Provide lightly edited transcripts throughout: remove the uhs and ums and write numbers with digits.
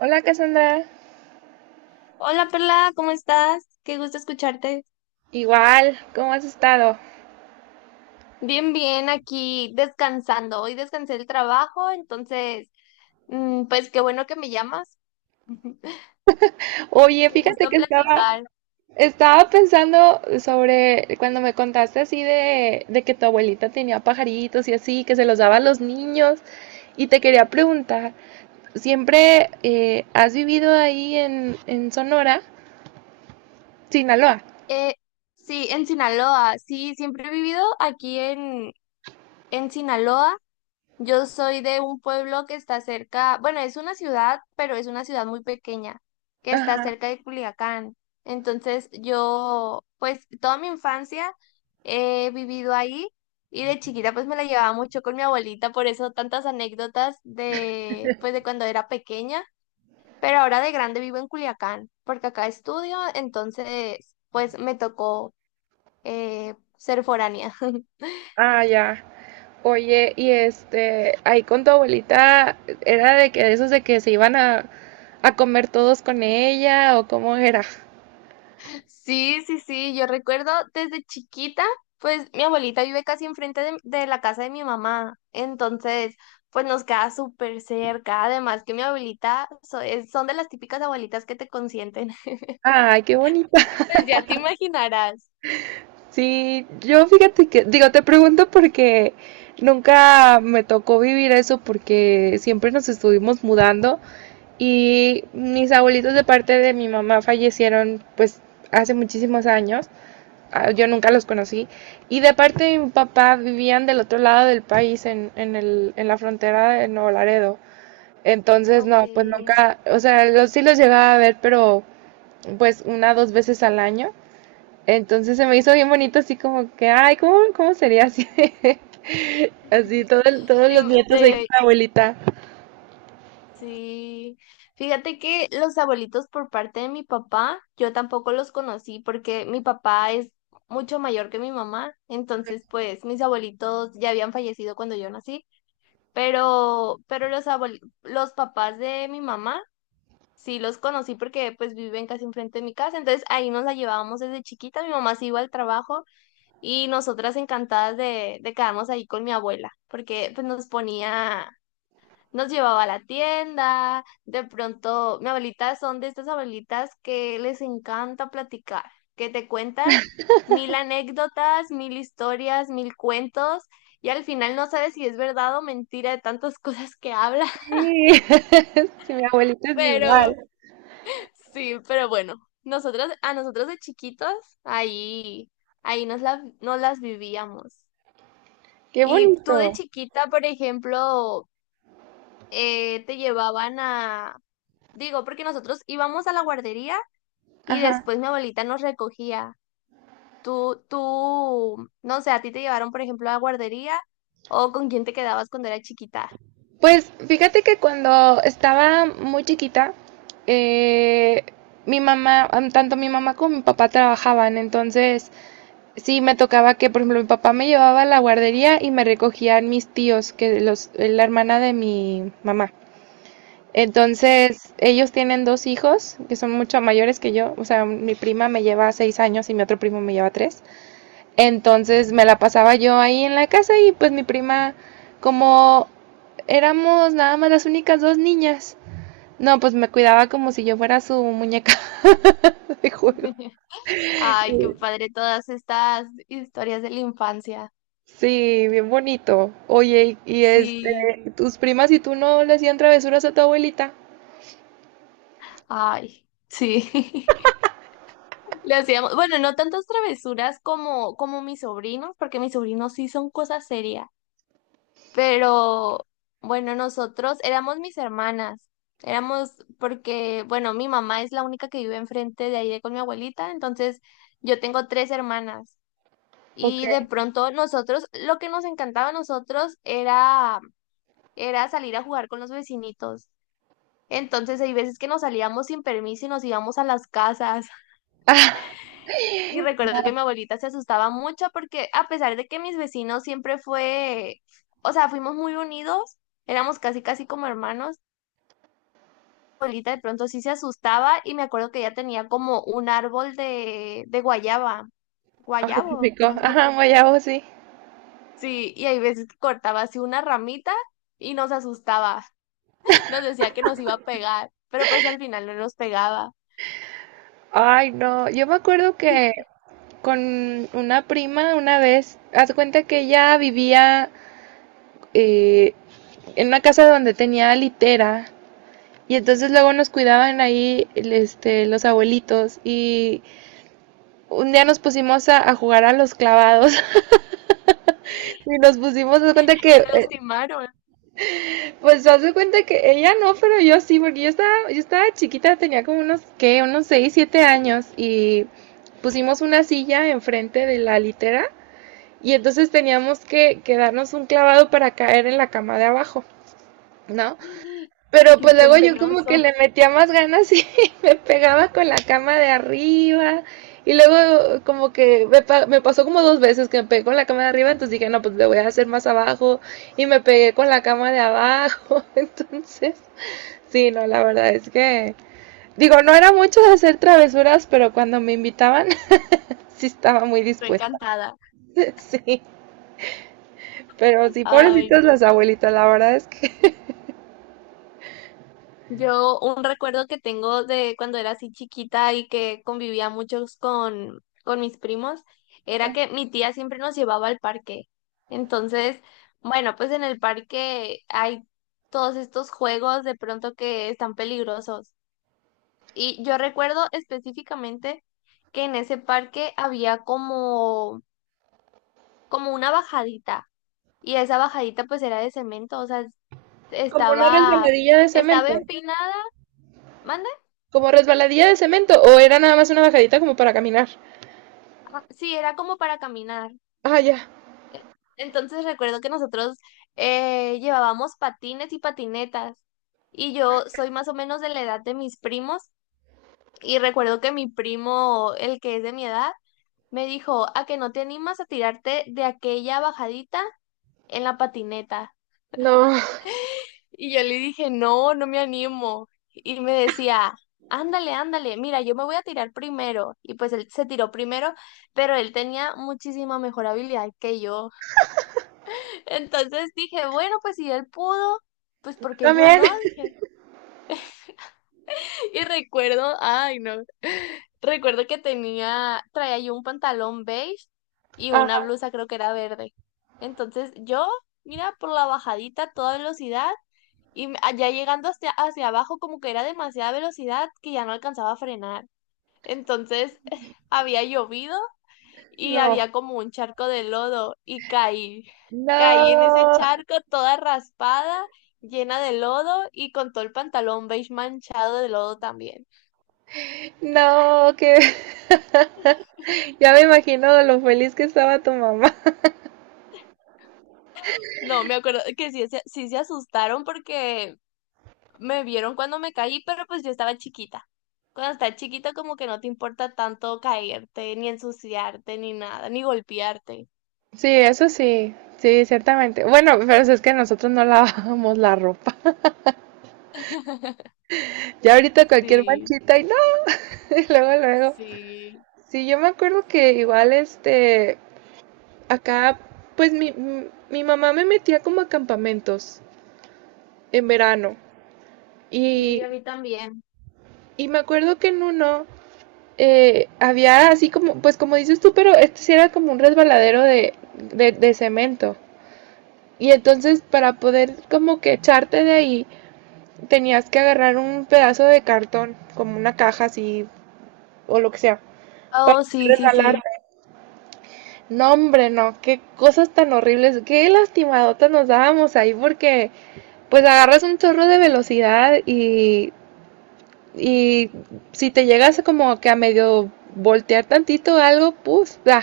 Hola Cassandra, Hola Perla, ¿cómo estás? Qué gusto escucharte. igual, ¿cómo has estado? Bien, bien, aquí descansando. Hoy descansé del trabajo, entonces, pues qué bueno que me llamas. Oye, Qué fíjate gusto que estaba, platicar. estaba pensando sobre cuando me contaste así de que tu abuelita tenía pajaritos y así, que se los daba a los niños, y te quería preguntar, ¿siempre has vivido ahí en Sonora, Sinaloa? Eh, sí, en Sinaloa. Sí, siempre he vivido aquí en Sinaloa. Yo soy de un pueblo que está cerca, bueno, es una ciudad, pero es una ciudad muy pequeña, que está Ajá. cerca de Culiacán. Entonces yo, pues toda mi infancia he vivido ahí y de chiquita pues me la llevaba mucho con mi abuelita, por eso tantas anécdotas de, pues de cuando era pequeña, pero ahora de grande vivo en Culiacán, porque acá estudio, entonces pues me tocó ser foránea. Ah, ya. Oye, y este, ahí con tu abuelita, ¿era de que de esos de que se iban a comer todos con ella o cómo era? Sí, sí, sí, yo recuerdo desde chiquita, pues mi abuelita vive casi enfrente de la casa de mi mamá, entonces pues nos queda súper cerca, además que mi abuelita son de las típicas abuelitas que te consienten, Ay, qué bonita. y pues ya te imaginarás. Sí, yo fíjate que, digo, te pregunto porque nunca me tocó vivir eso porque siempre nos estuvimos mudando y mis abuelitos de parte de mi mamá fallecieron pues hace muchísimos años. Ah, yo nunca los conocí. Y de parte de mi papá vivían del otro lado del país, en la frontera de Nuevo Laredo. Entonces, Ok. no, pues nunca, o sea, los sí los llegaba a ver, pero pues una, dos veces al año. Entonces se me hizo bien bonito así como que, ay, ¿cómo sería así? Así todos los Te- nietos ahí con te- la abuelita. sí, fíjate que los abuelitos por parte de mi papá, yo tampoco los conocí porque mi papá es mucho mayor que mi mamá, entonces pues mis abuelitos ya habían fallecido cuando yo nací. Pero los los papás de mi mamá, sí los conocí porque pues viven casi enfrente de mi casa, entonces ahí nos la llevábamos desde chiquita, mi mamá se iba al trabajo y nosotras encantadas de quedarnos ahí con mi abuela, porque pues nos ponía nos llevaba a la tienda, de pronto, mi abuelita son de estas abuelitas que les encanta platicar, que te cuentan mil anécdotas, mil historias, mil cuentos, y al final no sabes si es verdad o mentira de tantas cosas que habla, Sí, sí, mi abuelita es pero igual. sí, pero bueno, nosotros, a nosotros de chiquitos, ahí, ahí nos las vivíamos. Qué Y tú de bonito. chiquita, por ejemplo, te llevaban a, digo, porque nosotros íbamos a la guardería y Ajá. después mi abuelita nos recogía. No sé, a ti te llevaron, por ejemplo, a la guardería o con quién te quedabas cuando era chiquita. Pues fíjate que cuando estaba muy chiquita, eh, tanto mi mamá como mi papá trabajaban, entonces sí me tocaba que, por ejemplo, mi papá me llevaba a la guardería y me recogían mis tíos, que los, la hermana de mi mamá. Entonces, ellos tienen dos hijos que son mucho mayores que yo. O sea, mi prima me lleva 6 años y mi otro primo me lleva tres. Entonces, me la pasaba yo ahí en la casa y pues mi prima, como éramos nada más las únicas dos niñas, no, pues me cuidaba como si yo fuera su muñeca de juego. Ay, qué padre todas estas historias de la infancia. Sí, bien bonito. Oye, y este, Sí, tus primas y tú no le hacían travesuras a tu abuelita. ay, sí. Le hacíamos, bueno, no tantas travesuras como mis sobrinos, porque mis sobrinos sí son cosas serias. Pero bueno, nosotros éramos mis hermanas. Éramos porque, bueno, mi mamá es la única que vive enfrente de ahí de con mi abuelita, entonces yo tengo tres hermanas. Ok. Y de pronto nosotros, lo que nos encantaba a nosotros era salir a jugar con los vecinitos. Entonces hay veces que nos salíamos sin permiso y nos íbamos a las casas. Ah, Y recuerdo que mi abuelita se asustaba mucho porque a pesar de que mis vecinos siempre fue, o sea, fuimos muy unidos, éramos casi casi como hermanos. Abuelita de pronto sí se asustaba y me acuerdo que ella tenía como un árbol de guayaba, ay, qué guayabo rico. más bien. Ajá, guayabo, sí. Sí, y hay veces que cortaba así una ramita y nos asustaba, nos decía que nos iba a pegar, pero pues al final no nos pegaba, Ay, no, yo me acuerdo que con una prima una vez, haz de cuenta que ella vivía eh, en una casa donde tenía litera y entonces luego nos cuidaban ahí los abuelitos y un día nos pusimos a jugar a los clavados y nos pusimos, haz de cuenta y no que, se lastimaron. pues haz de cuenta que ella no, pero yo sí, porque yo estaba chiquita, tenía como unos, ¿qué? Unos 6 7 años y pusimos una silla enfrente de la litera. Y entonces teníamos que darnos un clavado para caer en la cama de abajo, ¿no? Pero ¡Qué pues luego yo como que peligroso! le metía más ganas y me pegaba con la cama de arriba. Y luego como que me pasó como 2 veces que me pegué con la cama de arriba, entonces dije, no, pues le voy a hacer más abajo. Y me pegué con la cama de abajo. Entonces, sí, no, la verdad es que... Digo, no era mucho de hacer travesuras, pero cuando me invitaban, sí estaba muy Estoy dispuesta. encantada. Sí. Pero sí, Ay, pobrecitas las abuelitas, la verdad es que yo un recuerdo que tengo de cuando era así chiquita y que convivía muchos con mis primos era que mi tía siempre nos llevaba al parque. Entonces, bueno, pues en el parque hay todos estos juegos de pronto que están peligrosos. Y yo recuerdo específicamente que en ese parque había como una bajadita y esa bajadita pues era de cemento, o sea, como una estaba, resbaladilla de estaba cemento. empinada. ¿Mande? Como resbaladilla de cemento. O era nada más una bajadita como para caminar. Ah, sí, era como para caminar. Ah, ya. Entonces recuerdo que nosotros llevábamos patines y patinetas. Y yo soy más o menos de la edad de mis primos. Y recuerdo que mi primo, el que es de mi edad, me dijo, ¿a que no te animas a tirarte de aquella bajadita en la patineta? No. Y yo le dije, no, no me animo. Y me decía, ándale, ándale, mira, yo me voy a tirar primero. Y pues él se tiró primero, pero él tenía muchísima mejor habilidad que yo. Entonces dije, bueno, pues si él pudo, pues porque yo También. no, dije. Y recuerdo, ay no, recuerdo que tenía, traía yo un pantalón beige y una Ah, blusa creo que era verde. Entonces yo, mira, por la bajadita a toda velocidad y allá llegando hacia abajo como que era demasiada velocidad que ya no alcanzaba a frenar. Entonces había llovido y no. había como un charco de lodo y caí. Caí en ese No. charco toda raspada, llena de lodo y con todo el pantalón beige manchado de lodo también. No, que. Ya me imagino de lo feliz que estaba tu mamá. No, me acuerdo que sí, sí se asustaron porque me vieron cuando me caí, pero pues yo estaba chiquita. Cuando estás chiquita como que no te importa tanto caerte, ni ensuciarte, ni nada, ni golpearte. Sí, eso sí. Sí, ciertamente. Bueno, pero es que nosotros no lavábamos la ropa. Ya ahorita cualquier Sí, manchita y no. Y luego, luego. sí, Sí, yo me acuerdo que igual este, acá, pues mi mamá me metía como a campamentos en verano y, sí, a mí también. y me acuerdo que en uno había así como, pues como dices tú, pero este sí era como un resbaladero de cemento. Y entonces para poder como que echarte de ahí, tenías que agarrar un pedazo de cartón, como una caja así o lo que sea, para Oh, sí, poder sí, sí. resbalarte. No, hombre, no, qué cosas tan horribles, qué lastimadotas nos dábamos ahí porque... pues agarras un chorro de velocidad y si te llegas como que a medio voltear tantito algo, pues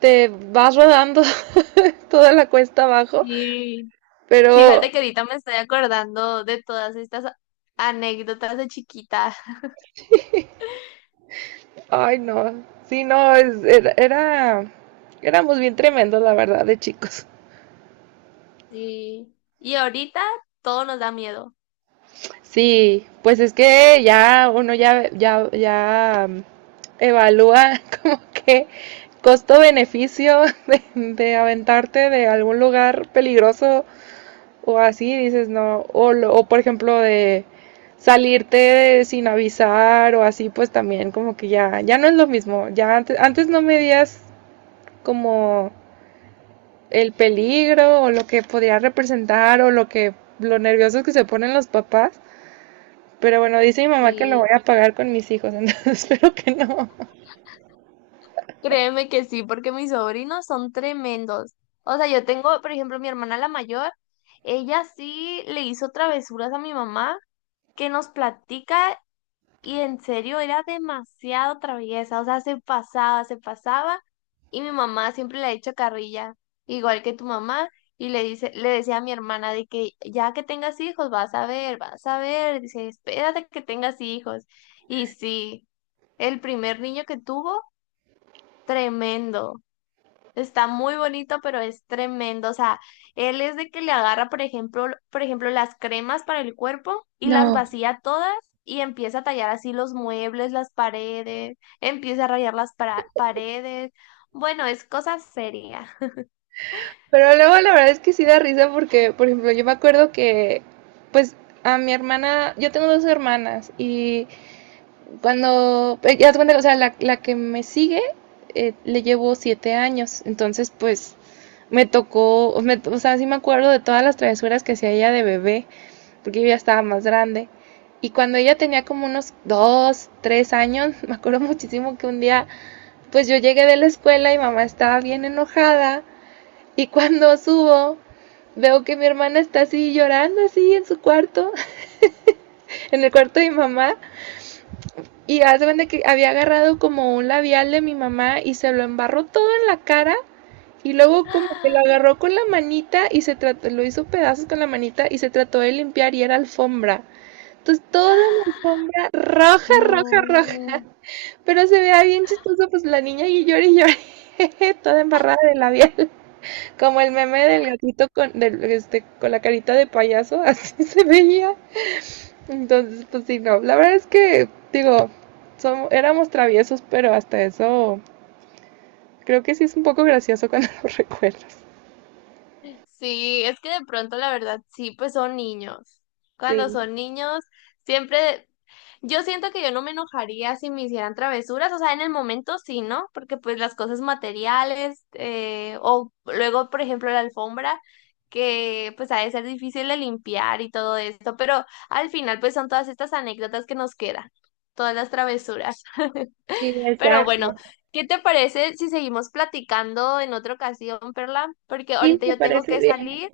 te vas rodando toda la cuesta abajo. Sí, Pero, fíjate que ahorita me estoy acordando de todas estas anécdotas de chiquita. ay no, sí, no, éramos bien tremendos, la verdad, de chicos. Sí. Y ahorita todo nos da miedo. Sí, pues es que ya uno evalúa como que costo-beneficio de aventarte de algún lugar peligroso o así, dices no, o por ejemplo de salirte sin avisar o así, pues también como que ya no es lo mismo, ya antes no medías como el peligro o lo que podría representar o lo que, lo nerviosos que se ponen los papás. Pero bueno, dice mi mamá que lo voy Sí. a pagar con mis hijos, entonces espero que no. Créeme que sí, porque mis sobrinos son tremendos. O sea, yo tengo, por ejemplo, mi hermana la mayor, ella sí le hizo travesuras a mi mamá que nos platica. Y en serio, era demasiado traviesa, o sea, se pasaba, se pasaba. Y mi mamá siempre le ha hecho carrilla, igual que tu mamá, y le dice, le decía a mi hermana de que ya que tengas hijos, vas a ver, dice, espérate que tengas hijos. Y sí, el primer niño que tuvo, tremendo. Está muy bonito, pero es tremendo. O sea, él es de que le agarra, por ejemplo, por ejemplo, las cremas para el cuerpo y las vacía todas y empieza a tallar así los muebles, las paredes, empieza a rayar las paredes. Bueno, es cosa seria. Pero luego la verdad es que sí da risa porque, por ejemplo, yo me acuerdo que, pues, a mi hermana, yo tengo dos hermanas y cuando, ya te cuenta, o sea, la que me sigue le llevo 7 años, entonces pues me tocó, o sea, sí me acuerdo de todas las travesuras que hacía ella de bebé, porque yo ya estaba más grande. Y cuando ella tenía como unos 2, 3 años, me acuerdo muchísimo que un día. Pues yo llegué de la escuela y mamá estaba bien enojada y cuando subo veo que mi hermana está así llorando así en su cuarto, en el cuarto de mi mamá y hace cuenta que había agarrado como un labial de mi mamá y se lo embarró todo en la cara y luego como que lo agarró con la manita y se trató, lo hizo pedazos con la manita y se trató de limpiar y era alfombra. Entonces toda la alfombra roja, roja, roja. No. Pero se veía bien chistoso, pues la niña y lloré, toda embarrada de labial, como el meme del gatito con, del, este, con la carita de payaso, así se veía. Entonces, pues sí, no, la verdad es que, digo, éramos traviesos, pero hasta eso creo que sí es un poco gracioso cuando lo recuerdas. Sí, es que de pronto la verdad sí, pues son niños. Cuando Sí, son niños, siempre yo siento que yo no me enojaría si me hicieran travesuras, o sea, en el momento sí, ¿no? Porque pues las cosas materiales, o luego, por ejemplo, la alfombra, que pues ha de ser difícil de limpiar y todo esto, pero al final pues son todas estas anécdotas que nos quedan, todas las travesuras. sí, Pero exacto. bueno, ¿qué te parece si seguimos platicando en otra ocasión, Perla? Porque Sí, ahorita me yo tengo parece que bien. salir.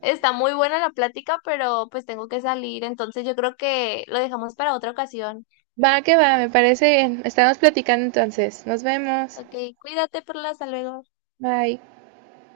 Está muy buena la plática, pero pues tengo que salir, entonces yo creo que lo dejamos para otra ocasión. Va que va, me parece bien. Estamos platicando entonces. Nos vemos. Ok, cuídate, Perla, hasta luego. Bye.